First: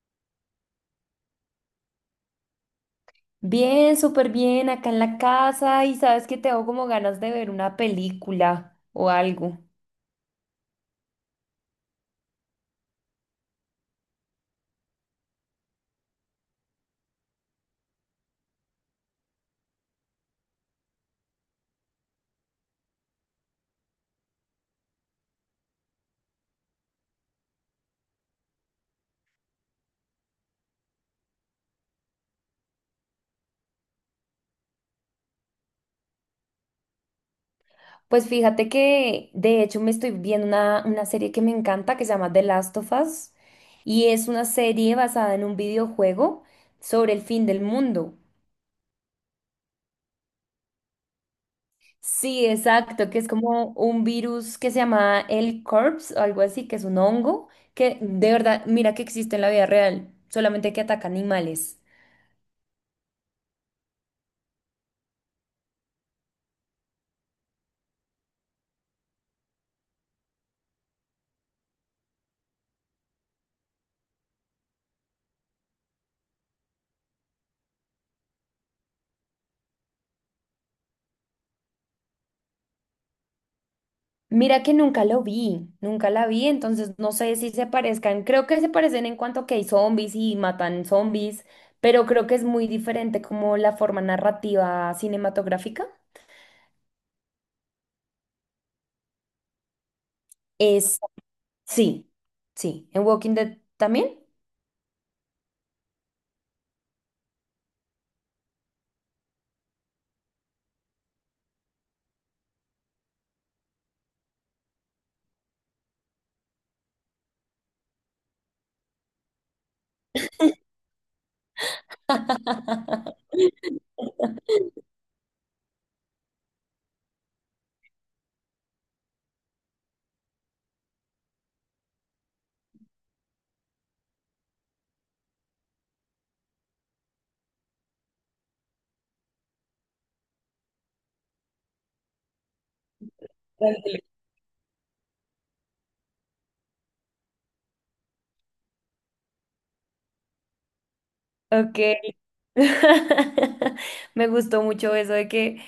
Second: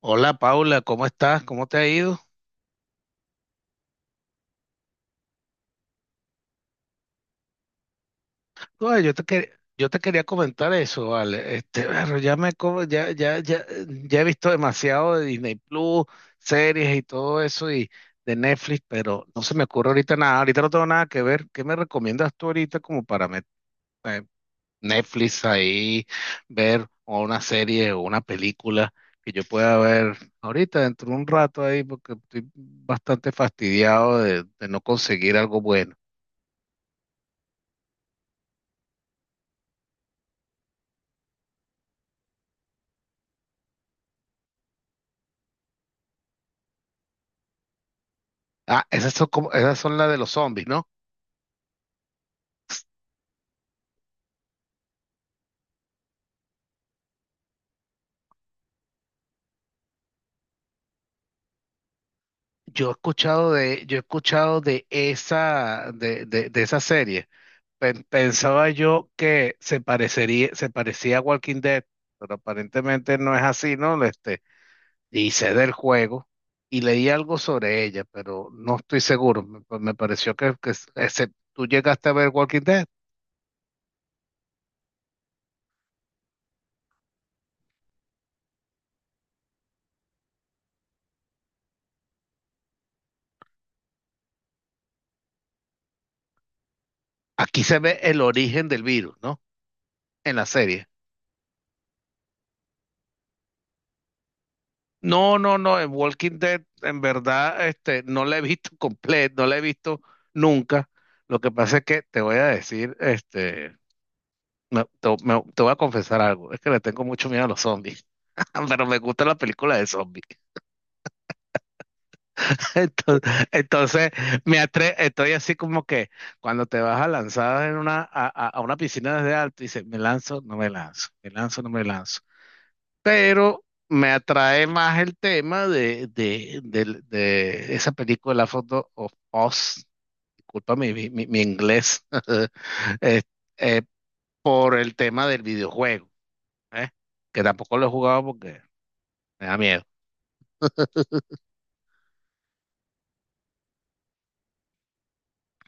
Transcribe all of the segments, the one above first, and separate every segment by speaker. Speaker 1: Hola Paula, ¿cómo estás? ¿Cómo te ha ido?
Speaker 2: Bien, súper bien, acá en la casa y sabes que tengo como ganas de ver una película
Speaker 1: No,
Speaker 2: o algo.
Speaker 1: yo te quería comentar eso, vale. Pero ya he visto demasiado de Disney Plus, series y todo eso y de Netflix, pero no se me ocurre ahorita nada. Ahorita no tengo nada que ver. ¿Qué me recomiendas tú ahorita como eh, Netflix ahí ver o una serie o una película que yo pueda ver ahorita dentro de un rato ahí porque estoy bastante fastidiado de no conseguir algo bueno?
Speaker 2: Pues fíjate que de hecho me estoy viendo una serie que me encanta que se llama The Last of Us y es una serie basada en un videojuego sobre el fin del mundo.
Speaker 1: Ah, esas son como, esas son las de los zombies, ¿no?
Speaker 2: Sí, exacto, que es como un virus que se llama el Corpse o algo así, que es un hongo que de verdad, mira que existe en la vida real, solamente que ataca animales.
Speaker 1: Yo he escuchado de esa, de esa serie. Pensaba yo que se parecía a Walking Dead, pero aparentemente no es así, ¿no? Hice del juego y leí algo sobre ella, pero no estoy seguro. Me pareció tú llegaste a ver Walking Dead.
Speaker 2: Mira que nunca lo vi, nunca la vi, entonces no sé si se parezcan. Creo que se parecen en cuanto que hay zombies y matan zombies, pero creo que es muy diferente como la forma narrativa cinematográfica.
Speaker 1: Aquí se ve el origen del virus, ¿no? En la serie.
Speaker 2: Es, sí, sí. ¿En Walking Dead también?
Speaker 1: No, no, no, en Walking Dead en verdad no la he visto completa, no la he visto nunca. Lo que pasa es que te voy a decir, te voy a confesar algo, es que le tengo mucho miedo a los zombies, pero me gusta la película de zombies. Entonces, entonces me atre estoy así como que cuando te vas a lanzar en una, a una piscina desde alto, dices, me lanzo, no me lanzo, me lanzo, no me lanzo. Pero me atrae más el tema de, de esa película Foto of Oz, disculpa mi inglés, eh, eh,
Speaker 2: Ándale.
Speaker 1: por el tema del videojuego, ¿eh? Que tampoco lo he jugado porque me da miedo.
Speaker 2: Ok. Me gustó mucho eso de que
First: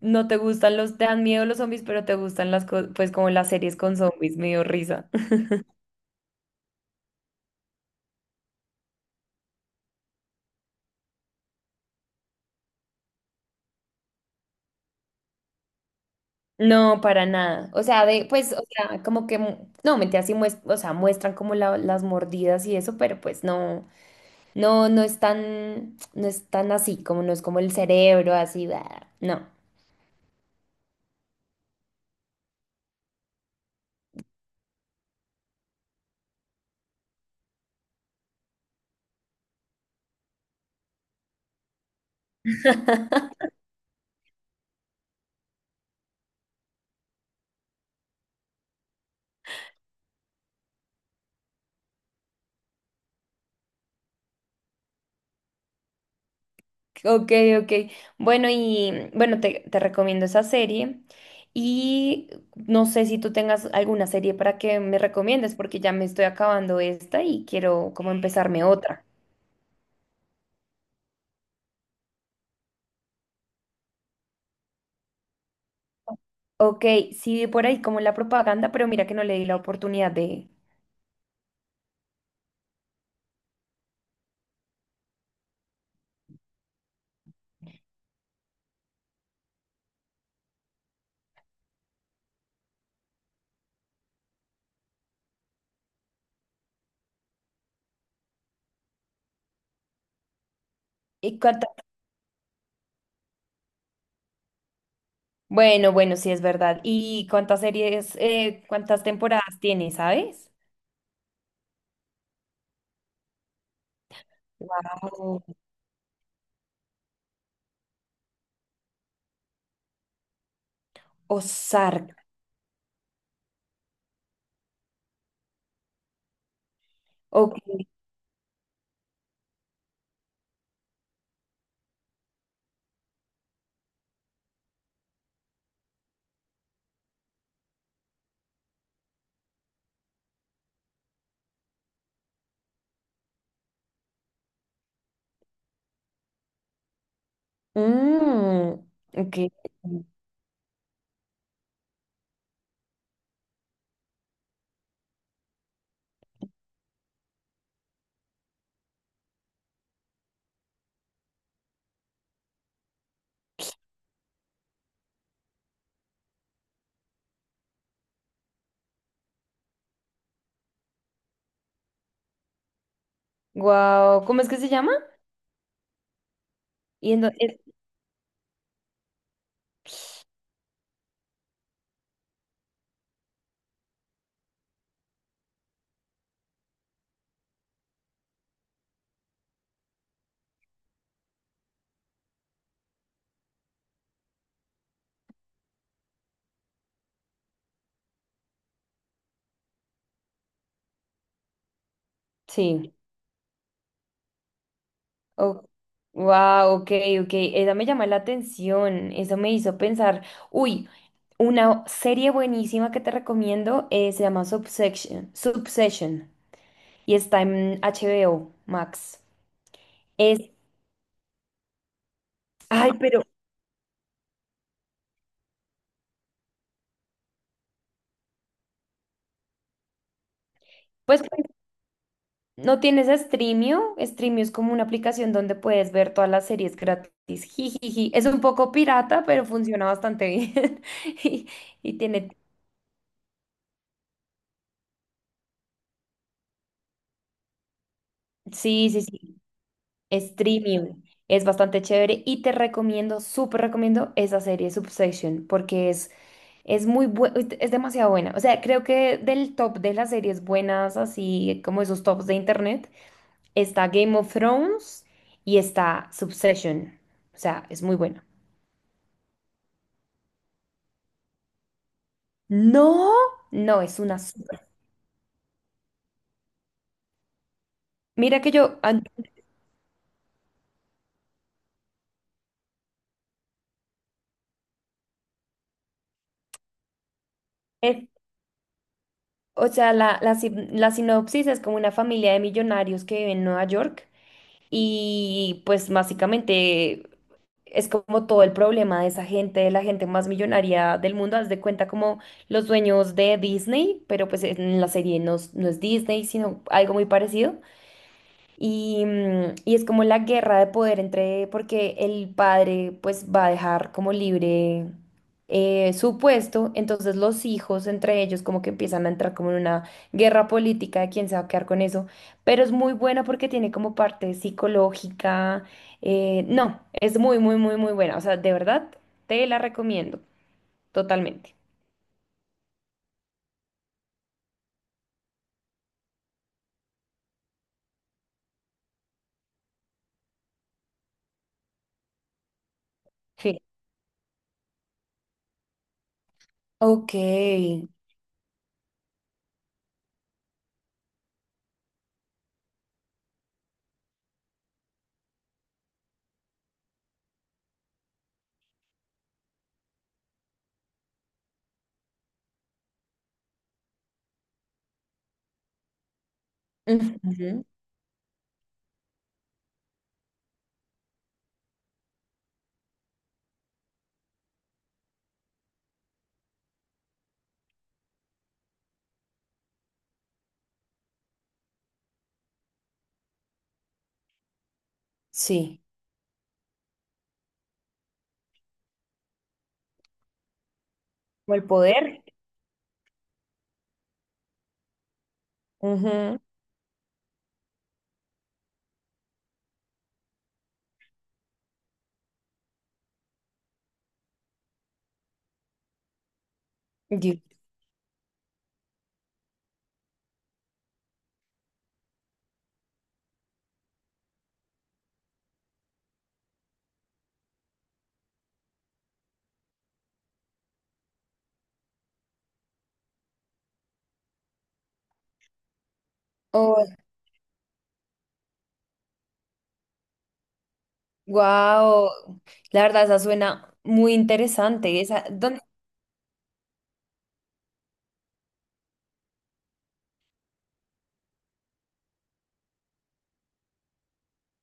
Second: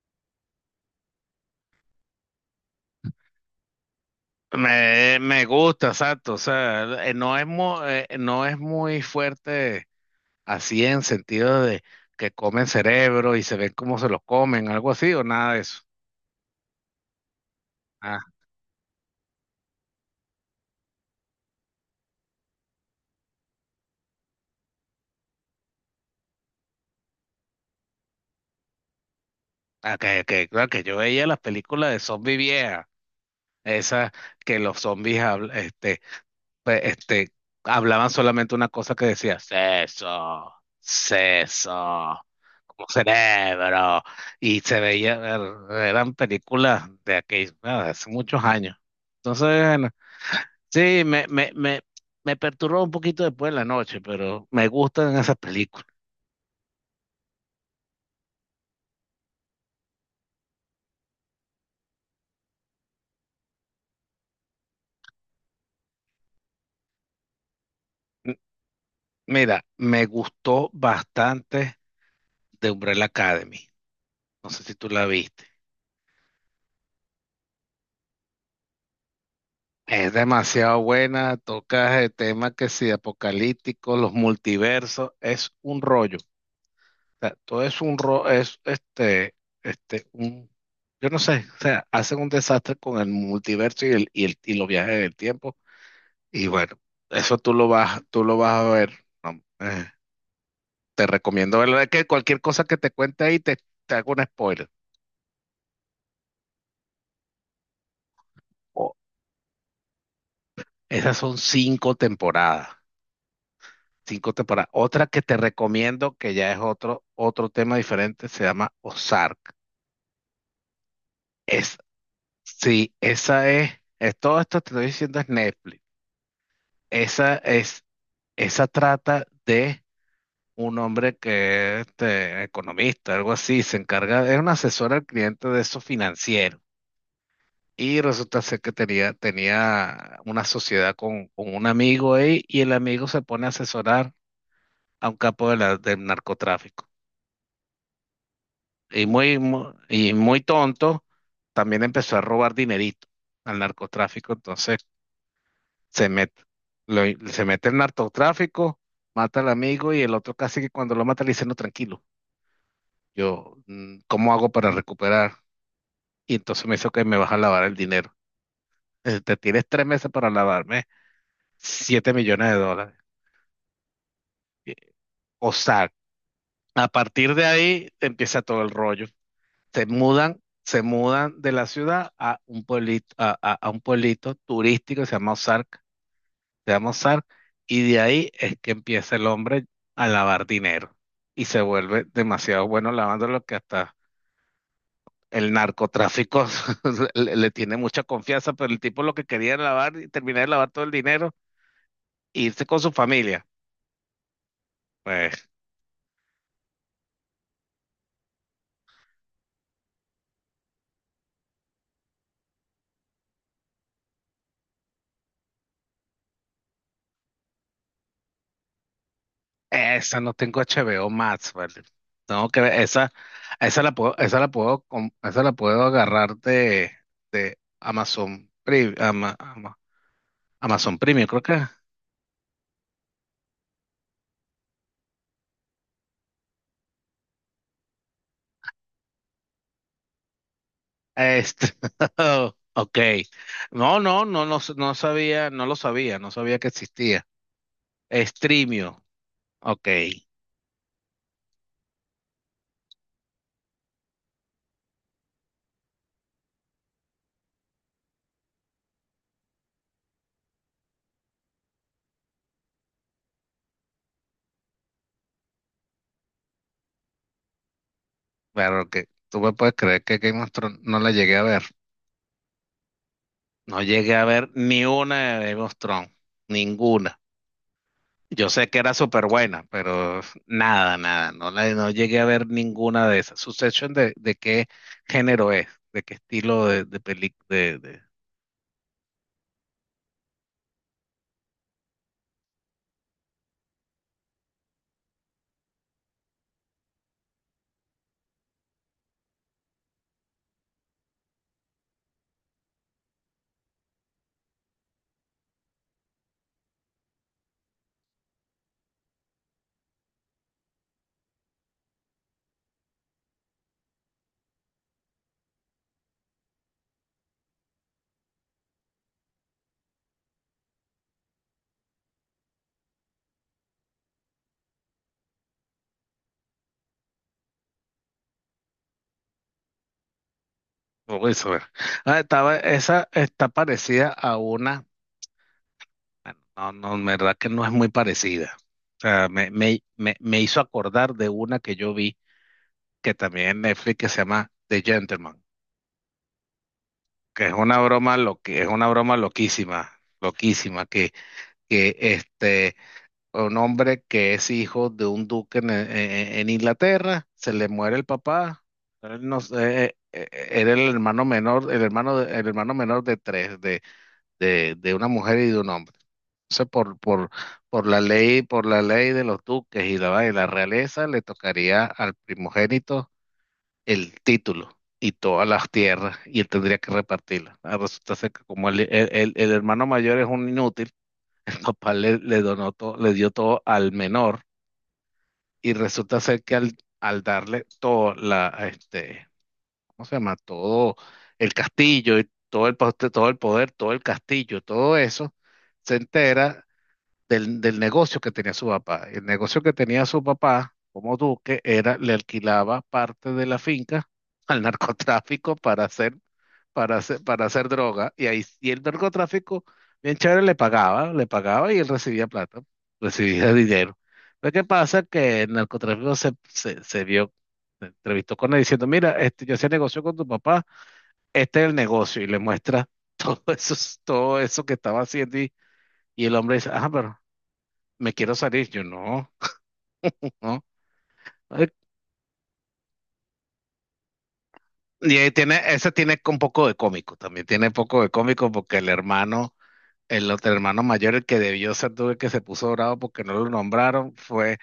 Speaker 2: no te gustan te dan miedo los zombies, pero te gustan las cosas, pues como las series con zombies, me dio risa.
Speaker 1: Me gusta, exacto, o sea, no es muy fuerte así en sentido de que comen cerebro y se ven cómo se lo comen, algo así o nada de eso.
Speaker 2: No, para nada. O sea, pues, o sea, como que, no, mentira, o sea, muestran como las mordidas y eso, pero pues no, no, no es tan así, como no es como el cerebro, así, bah, no.
Speaker 1: Okay, okay, claro que yo veía las películas de zombie viejas, esas que los zombies habl- este, pe- este, hablaban solamente una cosa que decía, seso, seso, como cerebro, y se veía, eran películas de aquellos, ah, hace muchos años. Entonces, bueno, sí, me perturbó un poquito después en la noche, pero me gustan esas películas.
Speaker 2: Ok, ok. Bueno, y bueno, te recomiendo esa serie. Y no sé si tú tengas alguna serie para que me recomiendes, porque ya me estoy acabando esta y quiero como
Speaker 1: M-
Speaker 2: empezarme otra.
Speaker 1: Mira, me gustó bastante de Umbrella Academy. No sé si tú la viste.
Speaker 2: Ok, sí, vi por ahí como la propaganda, pero mira que no le di la oportunidad
Speaker 1: Es
Speaker 2: de.
Speaker 1: demasiado buena, toca el tema que si apocalíptico, los multiversos, es un rollo. O sea, todo es un rollo, es este, este, un, yo no sé, o sea, hacen un desastre con el multiverso y los viajes del tiempo. Y bueno, eso tú lo vas a ver. No, te
Speaker 2: ¿Y
Speaker 1: recomiendo
Speaker 2: cuántas
Speaker 1: verlo. Es que cualquier cosa que te cuente te hago un spoiler.
Speaker 2: Bueno, bueno, sí es verdad. ¿Y cuántas series,
Speaker 1: O-
Speaker 2: cuántas temporadas tiene, sabes?
Speaker 1: esas son cinco temporadas. Cinco temporadas. Otra que te
Speaker 2: Wow.
Speaker 1: recomiendo, que ya es otro tema diferente, se llama Ozark. Es,
Speaker 2: Ozark.
Speaker 1: sí, todo esto te estoy diciendo es Netflix. Esa
Speaker 2: Ok.
Speaker 1: es, esa trata de un hombre que es economista, algo así, se encarga, es un asesor al cliente de eso financiero. Y resulta ser que tenía una sociedad con un amigo ahí y el amigo se pone a asesorar a un capo de del narcotráfico.
Speaker 2: Mm,
Speaker 1: Y
Speaker 2: ok.
Speaker 1: y muy tonto, también empezó a robar dinerito al narcotráfico. Entonces se mete, lo- se mete el narcotráfico, mata al amigo y el otro casi que cuando lo mata le dice, no, tranquilo, yo, ¿cómo hago para recuperar? Y entonces me dice que me vas a lavar el dinero. Te tienes tres meses para lavarme siete millones de dólares.
Speaker 2: Wow. ¿Cómo es que se
Speaker 1: Eh,
Speaker 2: llama?
Speaker 1: O sea, a
Speaker 2: Y en do-
Speaker 1: partir de
Speaker 2: eh,
Speaker 1: ahí empieza todo el rollo. Se mudan de la ciudad a un pueblito, a un pueblito turístico que se llama Ozark, y de ahí es que empieza el hombre a lavar dinero y se vuelve demasiado bueno lavando lo que hasta el narcotráfico le tiene mucha confianza, pero el tipo lo que quería era lavar y terminar de lavar todo el dinero e irse con su
Speaker 2: sí.
Speaker 1: familia. Pues
Speaker 2: Wow, ok, ok. Esa me llama la atención. Eso me hizo pensar. Uy, una serie buenísima que te recomiendo, se llama Subsection. Subsession. Y está en HBO Max.
Speaker 1: esa no
Speaker 2: Es.
Speaker 1: tengo HBO Max, ¿vale? Tengo que ver,
Speaker 2: Ay,
Speaker 1: esa,
Speaker 2: pero.
Speaker 1: esa la puedo agarrar de, Amazon Premium, Amazon
Speaker 2: Pues,
Speaker 1: Premium, creo que.
Speaker 2: ¿no tienes Streamio? Streamio es como una aplicación donde puedes ver todas las series gratis. Jijiji. Es un poco pirata, pero funciona bastante bien. Y,
Speaker 1: Este,
Speaker 2: y tiene.
Speaker 1: ok. No, no, no, no, no sabía, no lo sabía, no sabía que existía.
Speaker 2: Sí, sí,
Speaker 1: Streamio,
Speaker 2: sí.
Speaker 1: ok.
Speaker 2: Streamio. Es bastante chévere y te recomiendo, súper recomiendo esa serie Substation porque es muy buena, es demasiado buena. O sea, creo que del top de las series buenas, así como esos tops de internet, está Game of Thrones y está Subsession. O sea, es muy buena.
Speaker 1: Claro que tú me puedes creer que Game of Thrones no la llegué a ver.
Speaker 2: No,
Speaker 1: No
Speaker 2: no, es
Speaker 1: llegué
Speaker 2: una
Speaker 1: a ver
Speaker 2: super.
Speaker 1: ni una de Game of Thrones, ninguna.
Speaker 2: Mira
Speaker 1: Yo
Speaker 2: que
Speaker 1: sé que
Speaker 2: yo,
Speaker 1: era súper buena, pero nada, nada, no, la, no llegué a ver ninguna de esas. Succession de qué género es, de qué estilo de película,
Speaker 2: es- o sea, la, sin- la sinopsis es como una familia de millonarios que vive en Nueva York y pues básicamente es como todo el problema de esa gente, de la gente más millonaria del mundo. Haz de cuenta como los dueños de Disney, pero pues en la serie no, no es Disney, sino algo muy parecido. Y es como la guerra de poder entre, porque el padre pues va a dejar como libre, su puesto, entonces los hijos entre ellos como que empiezan a entrar como en una guerra política de quién se va a quedar con eso, pero es muy buena porque tiene como parte psicológica, no, es muy, muy, muy, muy buena, o sea, de verdad te la recomiendo
Speaker 1: Uy,
Speaker 2: totalmente.
Speaker 1: sobre- ah, estaba, esa está parecida a una, bueno, no, no, en verdad que no es muy parecida. O sea, me hizo acordar de una que yo vi, que también
Speaker 2: Sí.
Speaker 1: en Netflix, que se llama The Gentleman,
Speaker 2: Ok.
Speaker 1: que es una broma, lo que es una broma loquísima, loquísima, que un hombre que es hijo de un duque en Inglaterra, se le muere el papá, él no sé, era el hermano menor, el hermano, el hermano menor de tres, de una mujer y de un hombre. Entonces,
Speaker 2: Ujú.
Speaker 1: por la ley de los duques y la realeza, le tocaría al primogénito el título y todas las tierras, y él tendría que repartirlas. Ah, resulta ser que como el hermano mayor es un inútil, el papá le donó todo, le dio todo al menor, y
Speaker 2: Sí.
Speaker 1: resulta ser que al darle todo la, ¿cómo se llama? Todo el
Speaker 2: Como el
Speaker 1: castillo,
Speaker 2: poder.
Speaker 1: y todo el, todo el poder, todo el castillo, todo eso, se
Speaker 2: Ujú.
Speaker 1: entera del negocio que tenía su papá. El negocio que tenía su papá como duque era, le alquilaba parte de la finca al narcotráfico para hacer, para hacer,
Speaker 2: Yo-
Speaker 1: para hacer droga. Y ahí, y el narcotráfico, bien chévere, le pagaba y él recibía plata, recibía dinero. Pero ¿qué pasa? Que el narcotráfico se vio, se entrevistó con él diciendo, mira, este, yo hacía negocio con tu papá, este es el negocio, y le muestra todo eso, todo eso que estaba haciendo, y el hombre dice, ah, pero me quiero salir, yo no, no. Ay,
Speaker 2: Wow, la verdad, esa suena muy interesante.
Speaker 1: y
Speaker 2: Esa,
Speaker 1: ahí tiene,
Speaker 2: ¿dónde?
Speaker 1: ese tiene un poco de cómico, también tiene un poco de cómico porque el hermano, el otro hermano mayor, el que debió ser tú, el que se puso bravo porque no lo nombraron, fue,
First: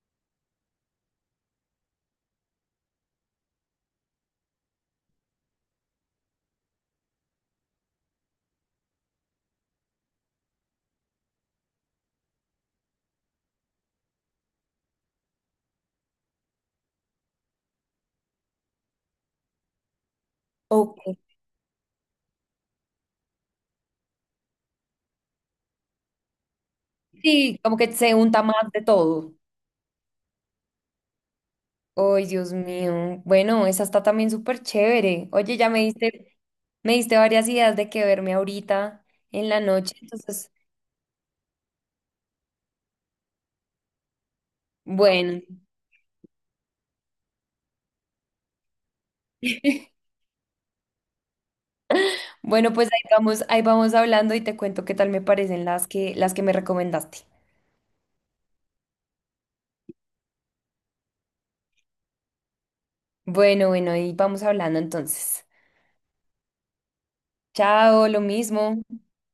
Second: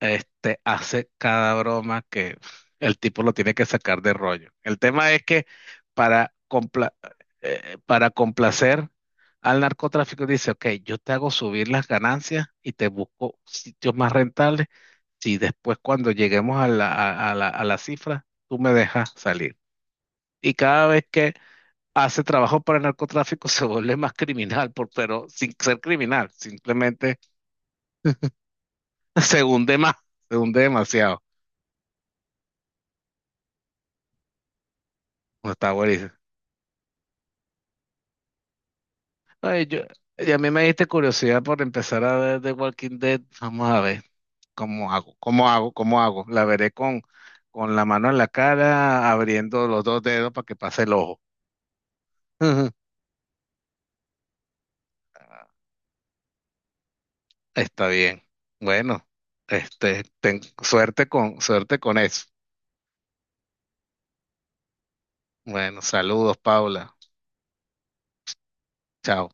Speaker 1: hace cada broma que el tipo lo tiene que sacar de rollo. El tema es que para, compla- para complacer al narcotráfico dice, ok, yo te hago subir las ganancias y te busco sitios más rentables. Si después cuando lleguemos a la, a la cifra, tú me dejas salir. Y cada vez
Speaker 2: Ok.
Speaker 1: que hace trabajo para el narcotráfico se vuelve más criminal, por, pero sin ser criminal, simplemente
Speaker 2: Sí, como que se unta más de todo.
Speaker 1: se hunde más, se hunde demasiado.
Speaker 2: Ay, Dios mío. Bueno, esa está también súper chévere.
Speaker 1: No
Speaker 2: Oye, ya
Speaker 1: está
Speaker 2: me
Speaker 1: buenísimo.
Speaker 2: diste, me diste varias ideas de qué verme ahorita en la
Speaker 1: Ay, yo,
Speaker 2: noche.
Speaker 1: y a mí
Speaker 2: Entonces,
Speaker 1: me diste curiosidad por empezar a ver The Walking Dead. Vamos a ver cómo hago,
Speaker 2: bueno.
Speaker 1: cómo hago, cómo hago. La veré con la mano en la cara, abriendo los dos dedos para que pase el ojo.
Speaker 2: Bueno, pues ahí vamos hablando y te cuento qué tal me parecen las que me recomendaste.
Speaker 1: Está bien. Bueno, suerte con eso.
Speaker 2: Bueno, bueno, ahí vamos hablando entonces.
Speaker 1: Bueno, saludos, Paula.
Speaker 2: Chao, lo mismo.
Speaker 1: Chao.